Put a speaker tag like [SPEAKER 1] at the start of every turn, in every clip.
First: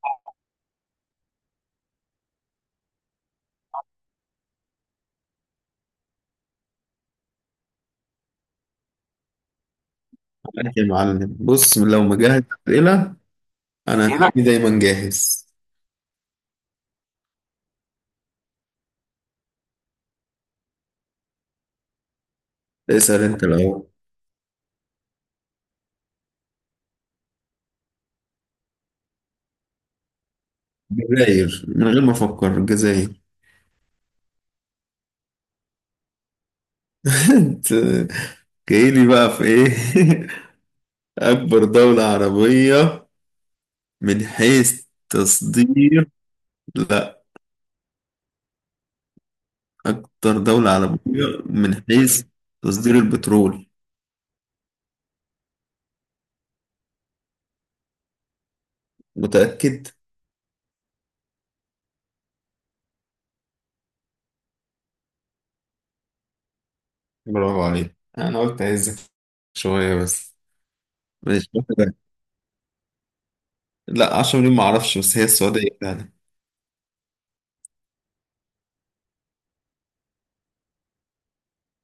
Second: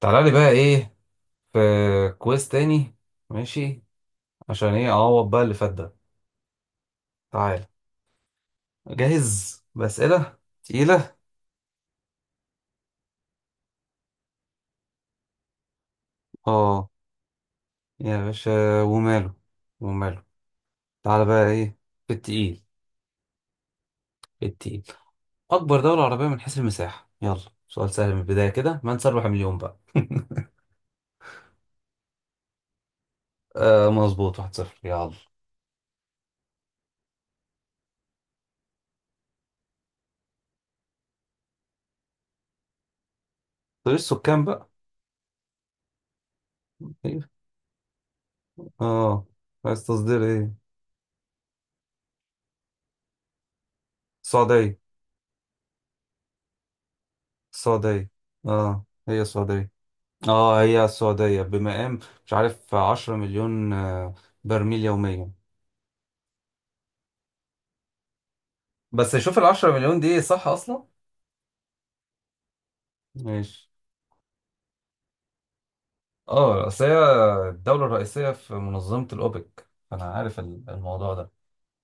[SPEAKER 1] تعالى لي بقى ايه؟ في. كويس. تاني. ماشي. عشان ايه اعوض بقى اللي فات ده؟ تعالى. جاهز بأسئلة
[SPEAKER 2] ماشي يا
[SPEAKER 1] تقيلة.
[SPEAKER 2] معلم، بص لو مجهز أسئلة. أنا أسئلة هتلاقيني دايما جاهز.
[SPEAKER 1] اه يا باشا، وماله وماله. تعالى بقى ايه في التقيل؟
[SPEAKER 2] اسأل أنت الأول.
[SPEAKER 1] التقيل، اكبر دولة عربية من حيث المساحة؟ يلا، سؤال سهل من البداية كده من سيربح مليون بقى.
[SPEAKER 2] جزاير، من غير ما أفكر الجزاير
[SPEAKER 1] آه مظبوط، 1-0. يلا،
[SPEAKER 2] أنت جايلي بقى في إيه؟ أكبر دولة عربية
[SPEAKER 1] طيب
[SPEAKER 2] من
[SPEAKER 1] السكان بقى.
[SPEAKER 2] حيث تصدير. لا،
[SPEAKER 1] اه، عايز تصدير
[SPEAKER 2] أكتر
[SPEAKER 1] ايه؟
[SPEAKER 2] دولة عربية من حيث تصدير البترول.
[SPEAKER 1] السعودية، السعودية. اه هي السعودية.
[SPEAKER 2] متأكد؟
[SPEAKER 1] اه هي السعودية بمقام، مش عارف 10 مليون برميل يوميا.
[SPEAKER 2] برافو عليك، أنا قلت أهزك
[SPEAKER 1] بس شوف العشرة
[SPEAKER 2] شوية
[SPEAKER 1] مليون دي
[SPEAKER 2] بس.
[SPEAKER 1] صح أصلا؟
[SPEAKER 2] ماشي واحدة.
[SPEAKER 1] ماشي.
[SPEAKER 2] لا، 10 مليون معرفش، بس هي السعودية فعلا.
[SPEAKER 1] اه اصل هي الدولة الرئيسية في منظمة الأوبك، فأنا عارف الموضوع ده.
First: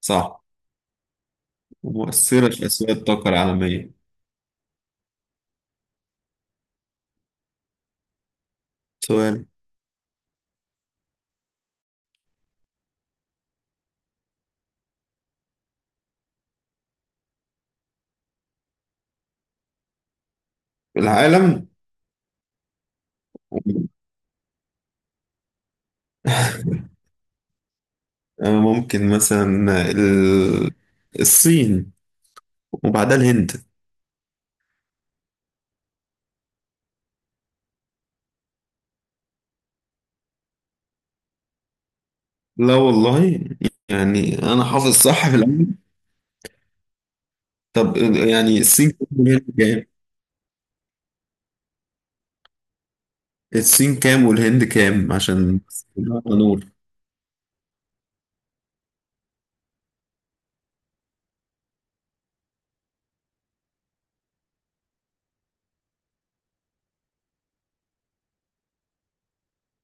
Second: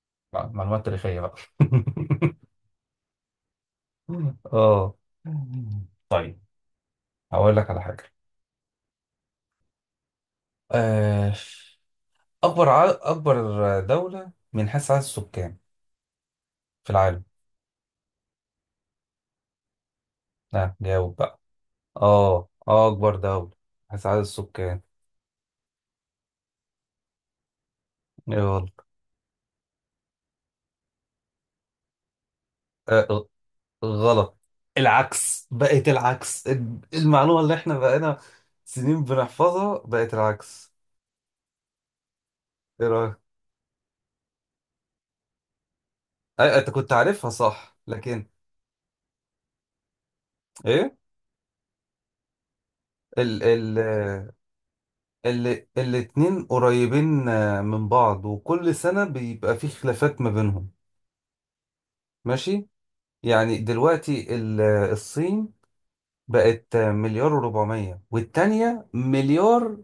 [SPEAKER 2] صح،
[SPEAKER 1] معلومات تاريخية بقى.
[SPEAKER 2] ومؤثرة في أسواق الطاقة العالمية.
[SPEAKER 1] اه، طيب، هقول لك على حاجة.
[SPEAKER 2] سؤال.
[SPEAKER 1] آه، أكبر أكبر دولة من حيث عدد السكان في العالم؟ ها، جاوب بقى.
[SPEAKER 2] العالم.
[SPEAKER 1] اه اه، أكبر دولة من حيث عدد السكان، يلا.
[SPEAKER 2] ممكن مثلا الصين وبعدها
[SPEAKER 1] آه،
[SPEAKER 2] الهند.
[SPEAKER 1] غلط، العكس، بقت العكس. المعلومة اللي احنا بقينا سنين بنحفظها بقت العكس.
[SPEAKER 2] لا
[SPEAKER 1] ايه رأيك؟
[SPEAKER 2] والله، يعني أنا حافظ صح في الأول.
[SPEAKER 1] انت كنت عارفها صح،
[SPEAKER 2] طب
[SPEAKER 1] لكن
[SPEAKER 2] يعني الصين كام والهند كام؟
[SPEAKER 1] ايه؟ ال ال
[SPEAKER 2] الصين كام والهند كام عشان بس نبقى
[SPEAKER 1] الاتنين
[SPEAKER 2] نور.
[SPEAKER 1] قريبين من بعض، وكل سنة بيبقى في خلافات ما بينهم. ماشي. يعني دلوقتي الصين بقت مليار وربعمية، والتانية مليار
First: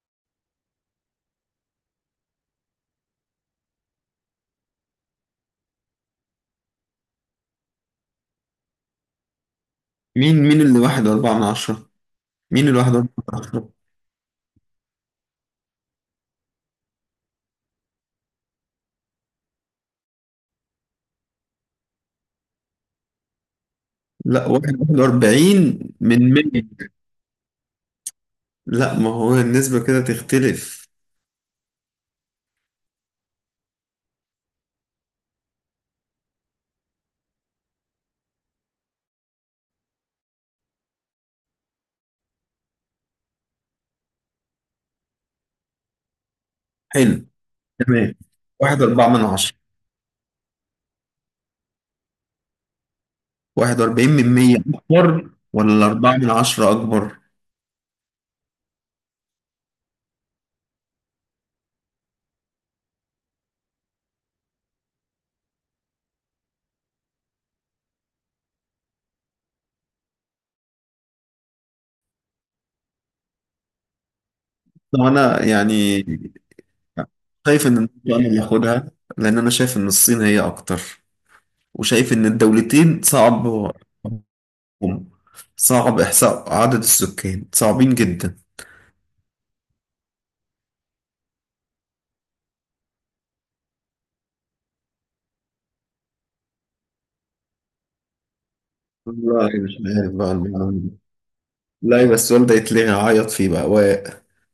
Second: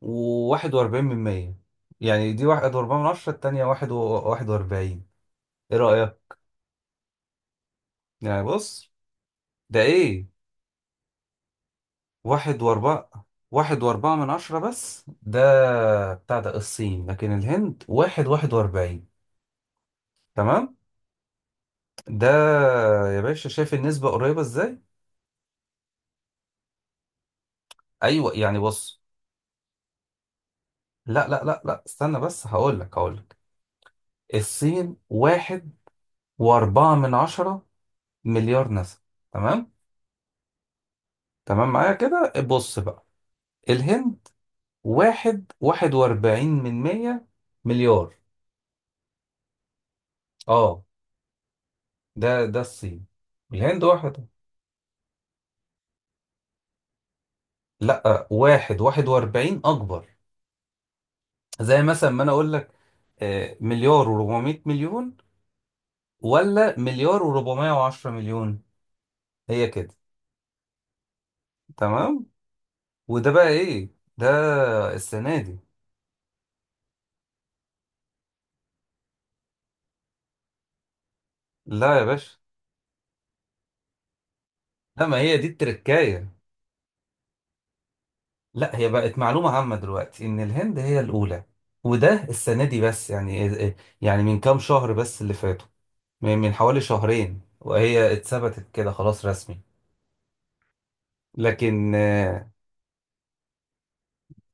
[SPEAKER 1] وواحد وأربعين من مية. يعني دي واحد وأربعين من عشرة، التانية واحد وواحد وأربعين. ايه رأيك؟ يعني بص، ده ايه؟
[SPEAKER 2] مين اللي واحد أربعة من عشرة؟
[SPEAKER 1] واحد
[SPEAKER 2] مين الواحد أربعة
[SPEAKER 1] واربعة.
[SPEAKER 2] من عشرة؟
[SPEAKER 1] واحد واربعة من عشرة، بس ده بتاع ده الصين، لكن الهند واحد واحد واربعين. تمام. ده يا باشا، شايف النسبة قريبة
[SPEAKER 2] لا،
[SPEAKER 1] ازاي؟
[SPEAKER 2] واحد واحد وأربعين من مية.
[SPEAKER 1] ايوه، يعني
[SPEAKER 2] لا،
[SPEAKER 1] بص.
[SPEAKER 2] ما هو النسبة كده تختلف.
[SPEAKER 1] لا لا لا لا، استنى بس، هقولك. الصين واحد واربعة من عشرة مليار نسمة، تمام؟ تمام معايا كده، بص بقى، الهند واحد واحد واربعين من
[SPEAKER 2] حلو.
[SPEAKER 1] مية مليار.
[SPEAKER 2] تمام. واحد أربعة من عشرة.
[SPEAKER 1] اه، ده الصين، الهند واحدة.
[SPEAKER 2] 41 من 100 أكبر ولا 4 من 10 أكبر؟
[SPEAKER 1] لا، واحد واحد واربعين أكبر. زي مثلا ما أنا أقول لك مليار وربعمية مليون، ولا مليار وربعمية وعشرة مليون. هي كده. تمام. وده بقى إيه؟ ده
[SPEAKER 2] طبعا
[SPEAKER 1] السنة
[SPEAKER 2] أنا
[SPEAKER 1] دي.
[SPEAKER 2] يعني شايف إن النقطة أنا اللي هاخدها، لأن أنا شايف إن الصين هي أكتر،
[SPEAKER 1] لا يا
[SPEAKER 2] وشايف إن
[SPEAKER 1] باشا،
[SPEAKER 2] الدولتين صعب
[SPEAKER 1] لا ما هي دي
[SPEAKER 2] صعب
[SPEAKER 1] التركاية.
[SPEAKER 2] إحصاء عدد السكان صعبين جدا.
[SPEAKER 1] لا، هي بقت معلومة عامة دلوقتي إن الهند هي الأولى، وده السنة دي بس، يعني يعني من كام شهر بس اللي فاتوا، من حوالي شهرين، وهي اتثبتت كده خلاص
[SPEAKER 2] والله
[SPEAKER 1] رسمي.
[SPEAKER 2] مش عارف بقى المعلومة دي.
[SPEAKER 1] لكن
[SPEAKER 2] لا بس السؤال ده يتلغي، عيط فيه بقى و...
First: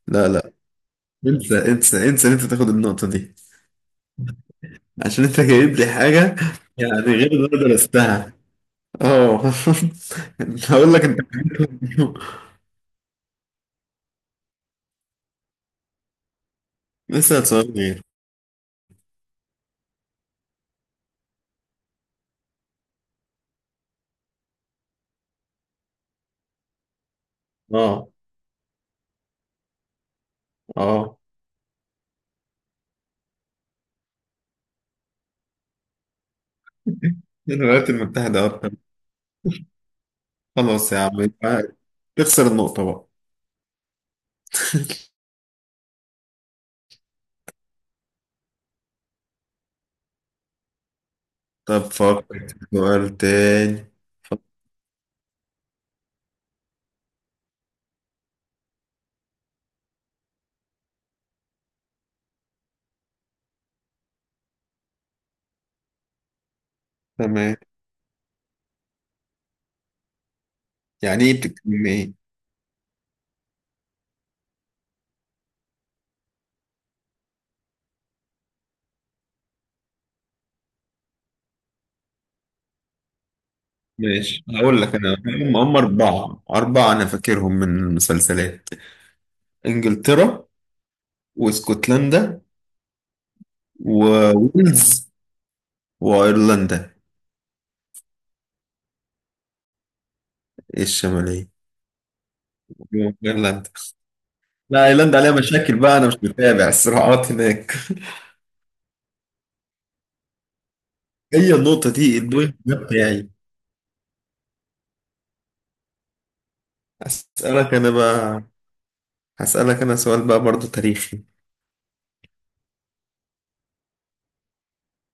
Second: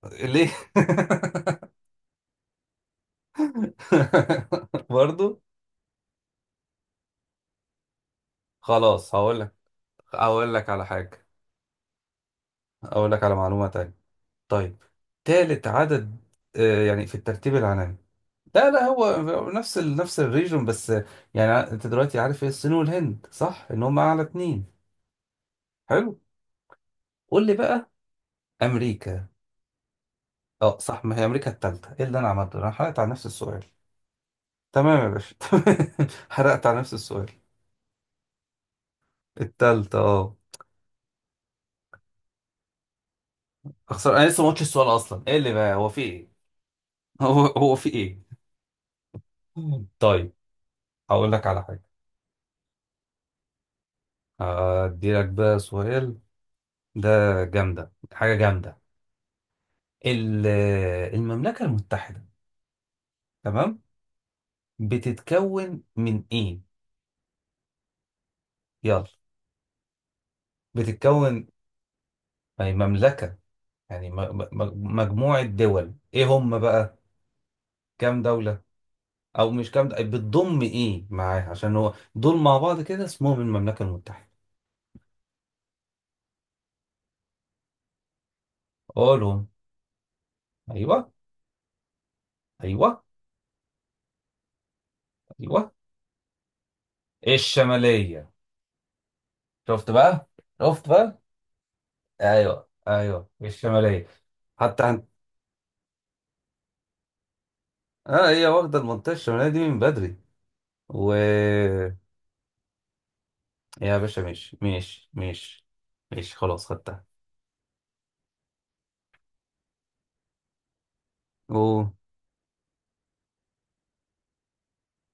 [SPEAKER 2] لا،
[SPEAKER 1] ليه؟
[SPEAKER 2] لا، انسى انسى انسى ان انت تاخد النقطة دي، عشان انت
[SPEAKER 1] برضو.
[SPEAKER 2] جايب لي حاجة يعني غير اللي انا درستها.
[SPEAKER 1] خلاص
[SPEAKER 2] اه.
[SPEAKER 1] هقول لك، على
[SPEAKER 2] هقول لك انت.
[SPEAKER 1] حاجة، هقول لك على معلومة تانية. طيب، تالت عدد يعني في
[SPEAKER 2] اسال
[SPEAKER 1] الترتيب
[SPEAKER 2] سؤال
[SPEAKER 1] العالمي.
[SPEAKER 2] غير.
[SPEAKER 1] لا لا، هو نفس الريجون، بس يعني انت دلوقتي عارف ايه الصين والهند، صح ان هم اعلى اتنين. حلو، قول لي بقى.
[SPEAKER 2] اه.
[SPEAKER 1] امريكا. اه صح، ما
[SPEAKER 2] اه.
[SPEAKER 1] هي امريكا التالتة. ايه اللي انا عملته؟ انا حرقت على نفس السؤال. تمام يا باشا، تمام، حرقت على نفس السؤال.
[SPEAKER 2] الولايات المتحدة أكتر.
[SPEAKER 1] التالتة، اه.
[SPEAKER 2] خلاص يا عم، يبقى تخسر النقطة بقى.
[SPEAKER 1] اخسر؟ انا لسه ما قلتش السؤال اصلا، ايه اللي بقى هو في ايه؟ هو في ايه؟ طيب، هقول لك على
[SPEAKER 2] طب
[SPEAKER 1] حاجه.
[SPEAKER 2] فكر في سؤال تاني، فكر-
[SPEAKER 1] ادي لك بقى سؤال، ده جامده، حاجه جامده. ال- المملكه المتحده، تمام، بتتكون من ايه؟
[SPEAKER 2] تمام.
[SPEAKER 1] يلا،
[SPEAKER 2] يعني ايه،
[SPEAKER 1] بتتكون،
[SPEAKER 2] بتتكلم ايه؟
[SPEAKER 1] يعني مملكه، يعني مجموعه دول، ايه هم بقى؟ كام دوله؟ او مش كام دوله، بتضم ايه معاها؟ عشان هو دول مع بعض كده اسمهم المملكه المتحده.
[SPEAKER 2] ماشي، هقول لك انا هم أربعة، أنا فاكرهم من المسلسلات.
[SPEAKER 1] قولهم.
[SPEAKER 2] إنجلترا،
[SPEAKER 1] ايوه.
[SPEAKER 2] واسكتلندا،
[SPEAKER 1] ايوه.
[SPEAKER 2] وويلز،
[SPEAKER 1] ايوه.
[SPEAKER 2] وأيرلندا
[SPEAKER 1] الشمالية. شفت بقى، شفت بقى.
[SPEAKER 2] الشمالية.
[SPEAKER 1] ايوه ايوه،
[SPEAKER 2] إيرلندا.
[SPEAKER 1] الشمالية. حتى
[SPEAKER 2] لا،
[SPEAKER 1] عن...
[SPEAKER 2] ايرلندا عليها مشاكل بقى، انا مش متابع الصراعات هناك.
[SPEAKER 1] اه، هي واخدة المنطقة الشمالية دي من بدري. و،
[SPEAKER 2] هي النقطة دي، البوينت ده بتاعي.
[SPEAKER 1] يا باشا ماشي ماشي ماشي، ماشي خلاص، خدتها.
[SPEAKER 2] هسألك انا بقى. هسألك انا سؤال بقى برضو تاريخي.
[SPEAKER 1] قول،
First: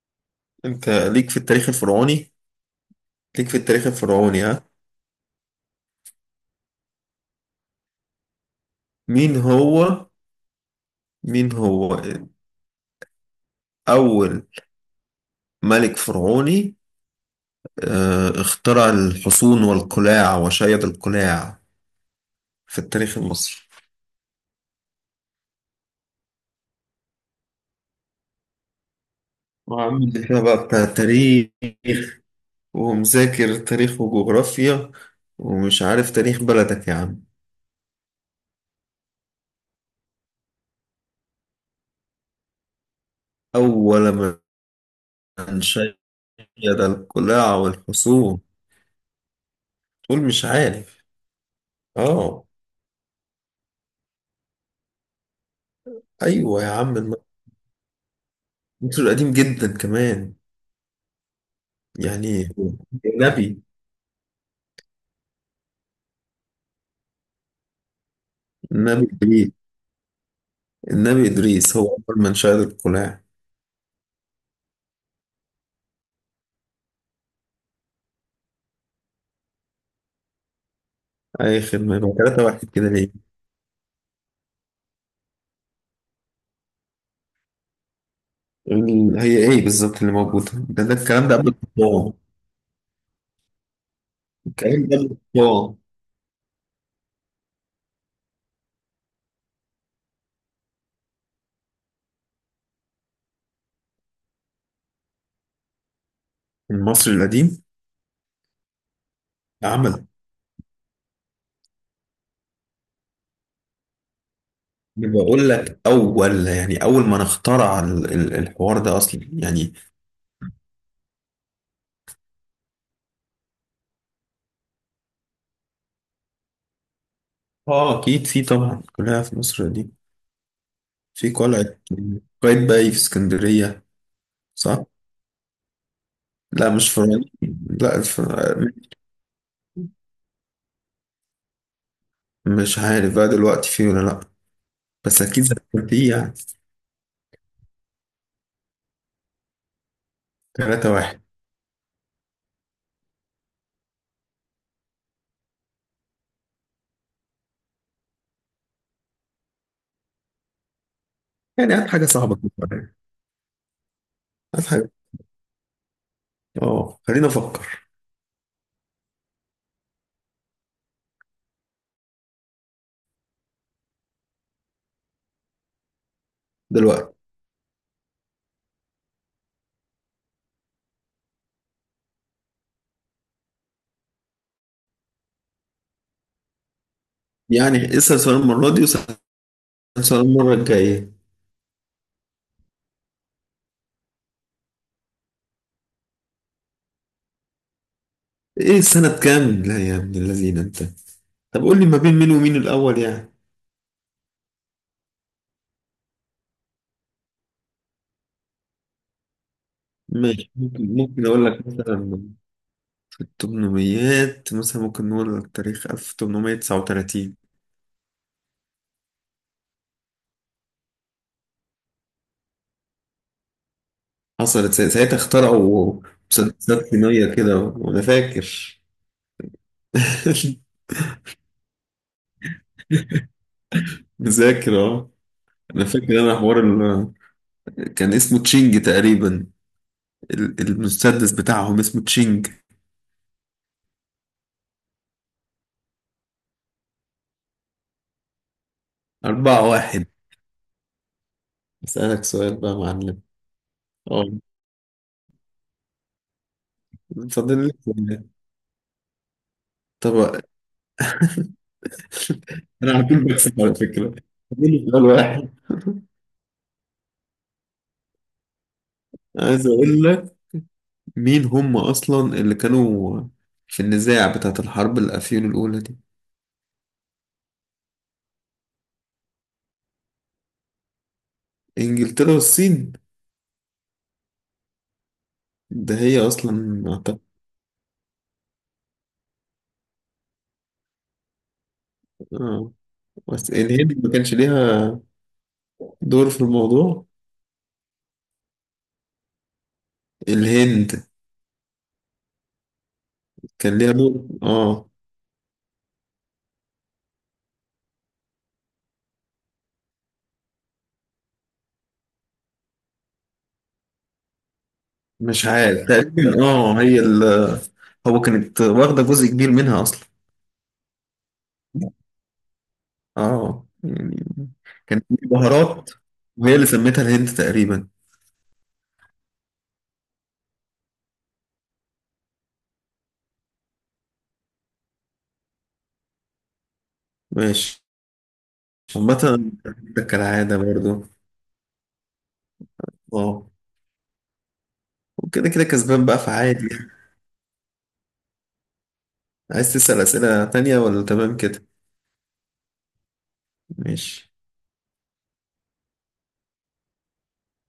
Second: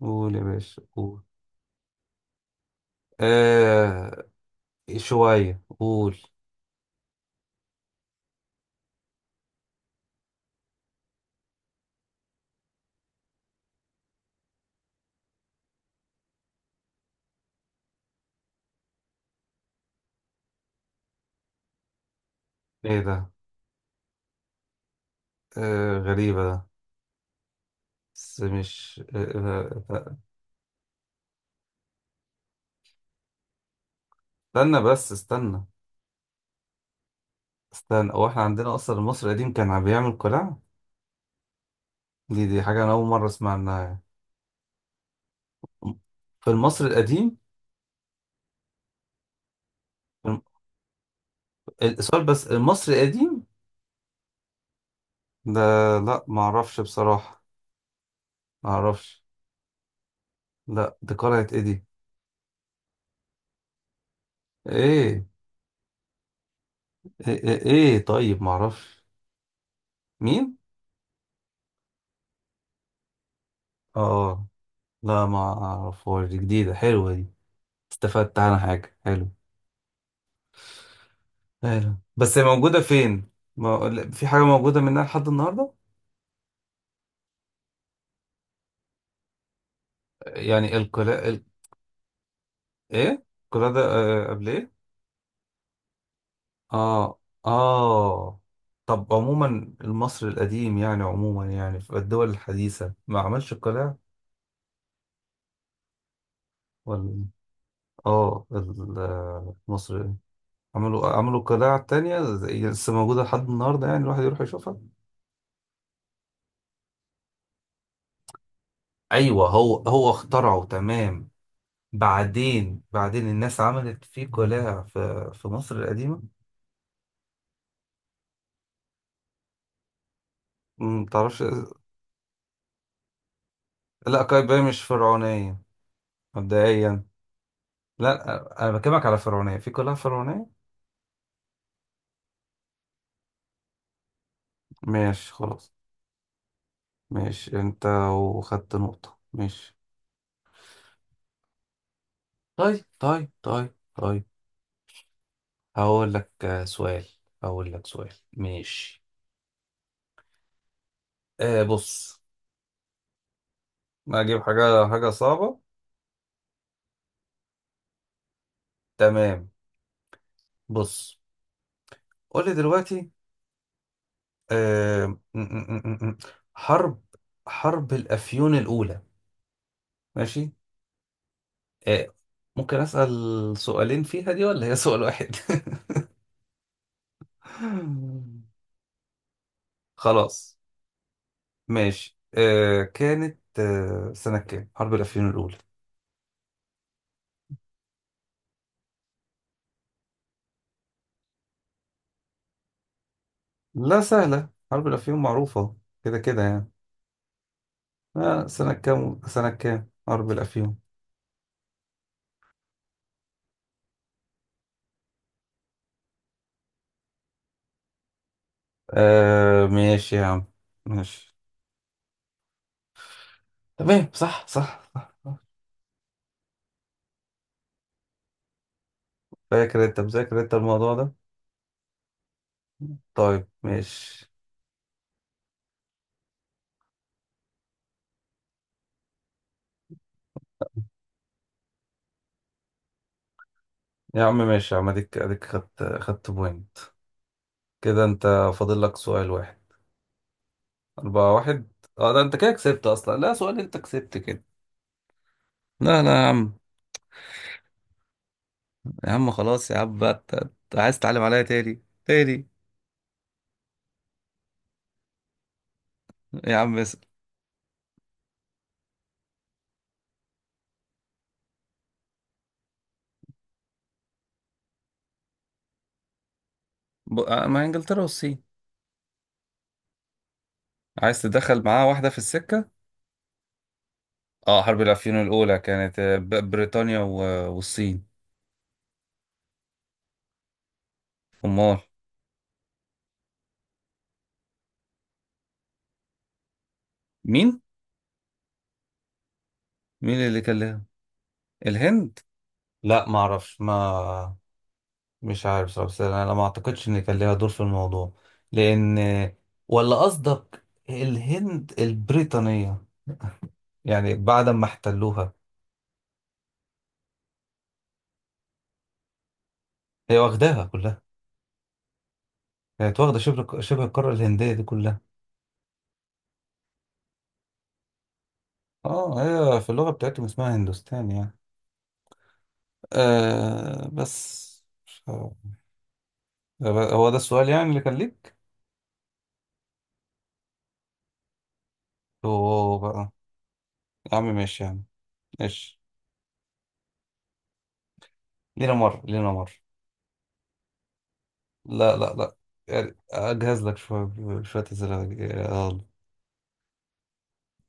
[SPEAKER 1] قول يا باشا،
[SPEAKER 2] انت
[SPEAKER 1] قول.
[SPEAKER 2] ليك في التاريخ الفرعوني. ليك في التاريخ
[SPEAKER 1] آه،
[SPEAKER 2] الفرعوني، ها؟
[SPEAKER 1] شوية، قول.
[SPEAKER 2] مين هو مين هو اول ملك فرعوني اخترع الحصون والقلاع وشيد القلاع في
[SPEAKER 1] ايه
[SPEAKER 2] التاريخ
[SPEAKER 1] ده؟
[SPEAKER 2] المصري؟
[SPEAKER 1] آه، غريبة ده، بس مش
[SPEAKER 2] وعامل لي فيها بقى بتاع تاريخ، ومذاكر تاريخ
[SPEAKER 1] استنى
[SPEAKER 2] وجغرافيا،
[SPEAKER 1] بس، استنى.
[SPEAKER 2] ومش عارف تاريخ بلدك يا عم.
[SPEAKER 1] استنى، هو احنا عندنا اصلا المصري القديم كان عم بيعمل قلاع؟ دي حاجة انا اول مرة اسمع عنها
[SPEAKER 2] أول من شيد
[SPEAKER 1] في المصري القديم.
[SPEAKER 2] القلاع والحصون، تقول مش عارف.
[SPEAKER 1] السؤال
[SPEAKER 2] آه.
[SPEAKER 1] بس المصري القديم ده؟ لا ما
[SPEAKER 2] أيوة يا
[SPEAKER 1] اعرفش
[SPEAKER 2] عم،
[SPEAKER 1] بصراحة، ما
[SPEAKER 2] مصر
[SPEAKER 1] اعرفش.
[SPEAKER 2] القديم جدا كمان.
[SPEAKER 1] لا، دي قلعة ايه دي؟
[SPEAKER 2] يعني النبي
[SPEAKER 1] ايه ايه ايه, إيه؟ طيب ما اعرفش.
[SPEAKER 2] النبي إدريس.
[SPEAKER 1] مين؟
[SPEAKER 2] النبي إدريس هو أول من شيد القلاع.
[SPEAKER 1] اه، لا ما اعرفهاش، دي جديدة، حلوة دي، استفدت عنها حاجة، حلو.
[SPEAKER 2] أي
[SPEAKER 1] حلو،
[SPEAKER 2] خدمة، يبقى
[SPEAKER 1] بس هي
[SPEAKER 2] تلاتة واحد
[SPEAKER 1] موجودة
[SPEAKER 2] كده ليه.
[SPEAKER 1] فين؟ ما... لا، في حاجة موجودة منها لحد النهاردة؟
[SPEAKER 2] هي إيه بالظبط اللي موجودة
[SPEAKER 1] يعني
[SPEAKER 2] ده، ده
[SPEAKER 1] القلاع
[SPEAKER 2] الكلام ده قبل الطباعة.
[SPEAKER 1] ايه القلاع ده؟ قبل ايه؟
[SPEAKER 2] الكلام ده قبل الطباعة.
[SPEAKER 1] اه. اه. طب عموما مصر القديم، يعني عموما يعني في الدول الحديثة ما عملش قلاع ولا
[SPEAKER 2] المصري
[SPEAKER 1] إيه؟
[SPEAKER 2] القديم
[SPEAKER 1] اه، مصر
[SPEAKER 2] عمل.
[SPEAKER 1] عملوا، قلاع تانية زي لسه موجودة لحد النهاردة، يعني الواحد يروح يشوفها.
[SPEAKER 2] بقول لك أول، يعني أول من اخترع الحوار ده أصلا
[SPEAKER 1] ايوه،
[SPEAKER 2] يعني.
[SPEAKER 1] هو اخترعه، تمام، بعدين، الناس عملت فيه قلاع، في مصر القديمة.
[SPEAKER 2] اه، اكيد في طبعا، كلها في مصر دي.
[SPEAKER 1] ما
[SPEAKER 2] في
[SPEAKER 1] تعرفش.
[SPEAKER 2] قلعة قايتباي في اسكندرية.
[SPEAKER 1] لا، قايتباي مش
[SPEAKER 2] صح؟
[SPEAKER 1] فرعونية
[SPEAKER 2] لا مش
[SPEAKER 1] مبدئيا.
[SPEAKER 2] فرعين. لا،
[SPEAKER 1] لا انا بكلمك على فرعونية، في قلاع فرعونية.
[SPEAKER 2] مش عارف بقى دلوقتي في ولا لا، بس
[SPEAKER 1] ماشي
[SPEAKER 2] اكيد
[SPEAKER 1] خلاص.
[SPEAKER 2] زمان في يعني.
[SPEAKER 1] ماشي انت، وخدت نقطة، ماشي.
[SPEAKER 2] ثلاثة واحد.
[SPEAKER 1] طيب طيب طيب طيب. هقول لك سؤال. هقول لك سؤال، ماشي. آه،
[SPEAKER 2] يعني هات حاجة
[SPEAKER 1] بص.
[SPEAKER 2] صعبة تفكر يعني.
[SPEAKER 1] ما اجيب
[SPEAKER 2] هات
[SPEAKER 1] حاجة،
[SPEAKER 2] حاجة.
[SPEAKER 1] صعبة،
[SPEAKER 2] اه، خلينا افكر.
[SPEAKER 1] تمام. بص، قول لي دلوقتي، آه م- م- م- م- حرب،
[SPEAKER 2] دلوقتي.
[SPEAKER 1] حرب الأفيون الأولى، ماشي. آه، ممكن أسأل سؤالين فيها دي، ولا هي سؤال واحد؟
[SPEAKER 2] يعني اسأل سؤال المرة دي، واسأل سؤال المرة
[SPEAKER 1] خلاص،
[SPEAKER 2] الجاية.
[SPEAKER 1] ماشي. آه، كانت سنة كام حرب الأفيون الأولى؟
[SPEAKER 2] ايه سنة كام؟ لا يا ابن الذين انت. طب قول لي ما بين مين ومين الأول يعني.
[SPEAKER 1] لا سهلة، حرب الأفيون معروفة كده كده يعني. آه سنة كام، حرب
[SPEAKER 2] ماشي،
[SPEAKER 1] الأفيون؟
[SPEAKER 2] ممكن اقول لك مثلا التمنميات، مثلا ممكن نقول التاريخ 1839.
[SPEAKER 1] آه، ماشي يا عم، ماشي. تمام، صح
[SPEAKER 2] حصلت
[SPEAKER 1] صح صح.
[SPEAKER 2] ساعتها اخترعوا مسدسات صينية كده، وأنا فاكر.
[SPEAKER 1] فاكر، أنت مذاكر أنت الموضوع ده. طيب، ماشي.
[SPEAKER 2] مذاكر، اه. أنا فاكر أنا حوار كان اسمه تشينج تقريبا. المسدس بتاعهم اسمه تشينج.
[SPEAKER 1] يا عم ماشي، يا عم أديك، خدت، بوينت كده أنت. فاضل لك سؤال واحد.
[SPEAKER 2] أربعة واحد.
[SPEAKER 1] 4-1، أه. ده
[SPEAKER 2] أسألك
[SPEAKER 1] أنت كده
[SPEAKER 2] سؤال بقى يا
[SPEAKER 1] كسبت أصلا،
[SPEAKER 2] معلم.
[SPEAKER 1] لا سؤال، أنت كسبت
[SPEAKER 2] اه،
[SPEAKER 1] كده. لا لا يا عم.
[SPEAKER 2] فاضل لك سؤال.
[SPEAKER 1] يا عم خلاص، يا عم بقى، أنت،
[SPEAKER 2] طب
[SPEAKER 1] عايز تتعلم عليا تاني تاني؟
[SPEAKER 2] أنا على طول بكسب على فكرة. فاضل لي سؤال واحد.
[SPEAKER 1] يا عم اسأل.
[SPEAKER 2] عايز أقول لك مين هم أصلا اللي كانوا في النزاع بتاعة الحرب الأفيون الأولى دي.
[SPEAKER 1] مع إنجلترا والصين. عايز تدخل معاه واحدة في
[SPEAKER 2] إنجلترا
[SPEAKER 1] السكة.
[SPEAKER 2] والصين.
[SPEAKER 1] اه، حرب العفيون الأولى
[SPEAKER 2] ده
[SPEAKER 1] كانت
[SPEAKER 2] هي أصلا
[SPEAKER 1] بريطانيا
[SPEAKER 2] أعتقد.
[SPEAKER 1] والصين. أمال.
[SPEAKER 2] آه. بس الهند ما كانش ليها دور في الموضوع.
[SPEAKER 1] مين مين اللي كان؟
[SPEAKER 2] الهند
[SPEAKER 1] الهند؟ لا ما اعرفش،
[SPEAKER 2] كان ليها دور،
[SPEAKER 1] ما
[SPEAKER 2] آه.
[SPEAKER 1] مش عارف صراحة، بس انا ما اعتقدش ان كان ليها دور في الموضوع، لان، ولا قصدك الهند البريطانية يعني بعد ما احتلوها؟
[SPEAKER 2] مش عارف تقريبا، آه هي ال هو كانت واخدة جزء كبير منها أصلا.
[SPEAKER 1] هي واخداها كلها، كانت واخدة شبه شبه القارة
[SPEAKER 2] يعني
[SPEAKER 1] الهندية دي كلها.
[SPEAKER 2] كانت بهارات، وهي اللي سميتها الهند تقريبا.
[SPEAKER 1] اه، هي في اللغة بتاعتهم اسمها هندوستان، يعني آه بس. هو ده السؤال يعني
[SPEAKER 2] ماشي،
[SPEAKER 1] اللي كان ليك.
[SPEAKER 2] عامة ده كالعادة برضو.
[SPEAKER 1] هو بقى،
[SPEAKER 2] اه،
[SPEAKER 1] يا عم ماشي، يا عم
[SPEAKER 2] وكده كده
[SPEAKER 1] ماشي.
[SPEAKER 2] كسبان بقى، فعادي يعني.
[SPEAKER 1] لينا مرة، لينا مرة.
[SPEAKER 2] عايز تسأل أسئلة تانية ولا تمام كده؟
[SPEAKER 1] لا لا لا، يعني أجهز لك شوية،
[SPEAKER 2] ماشي.
[SPEAKER 1] شوية أسئلة.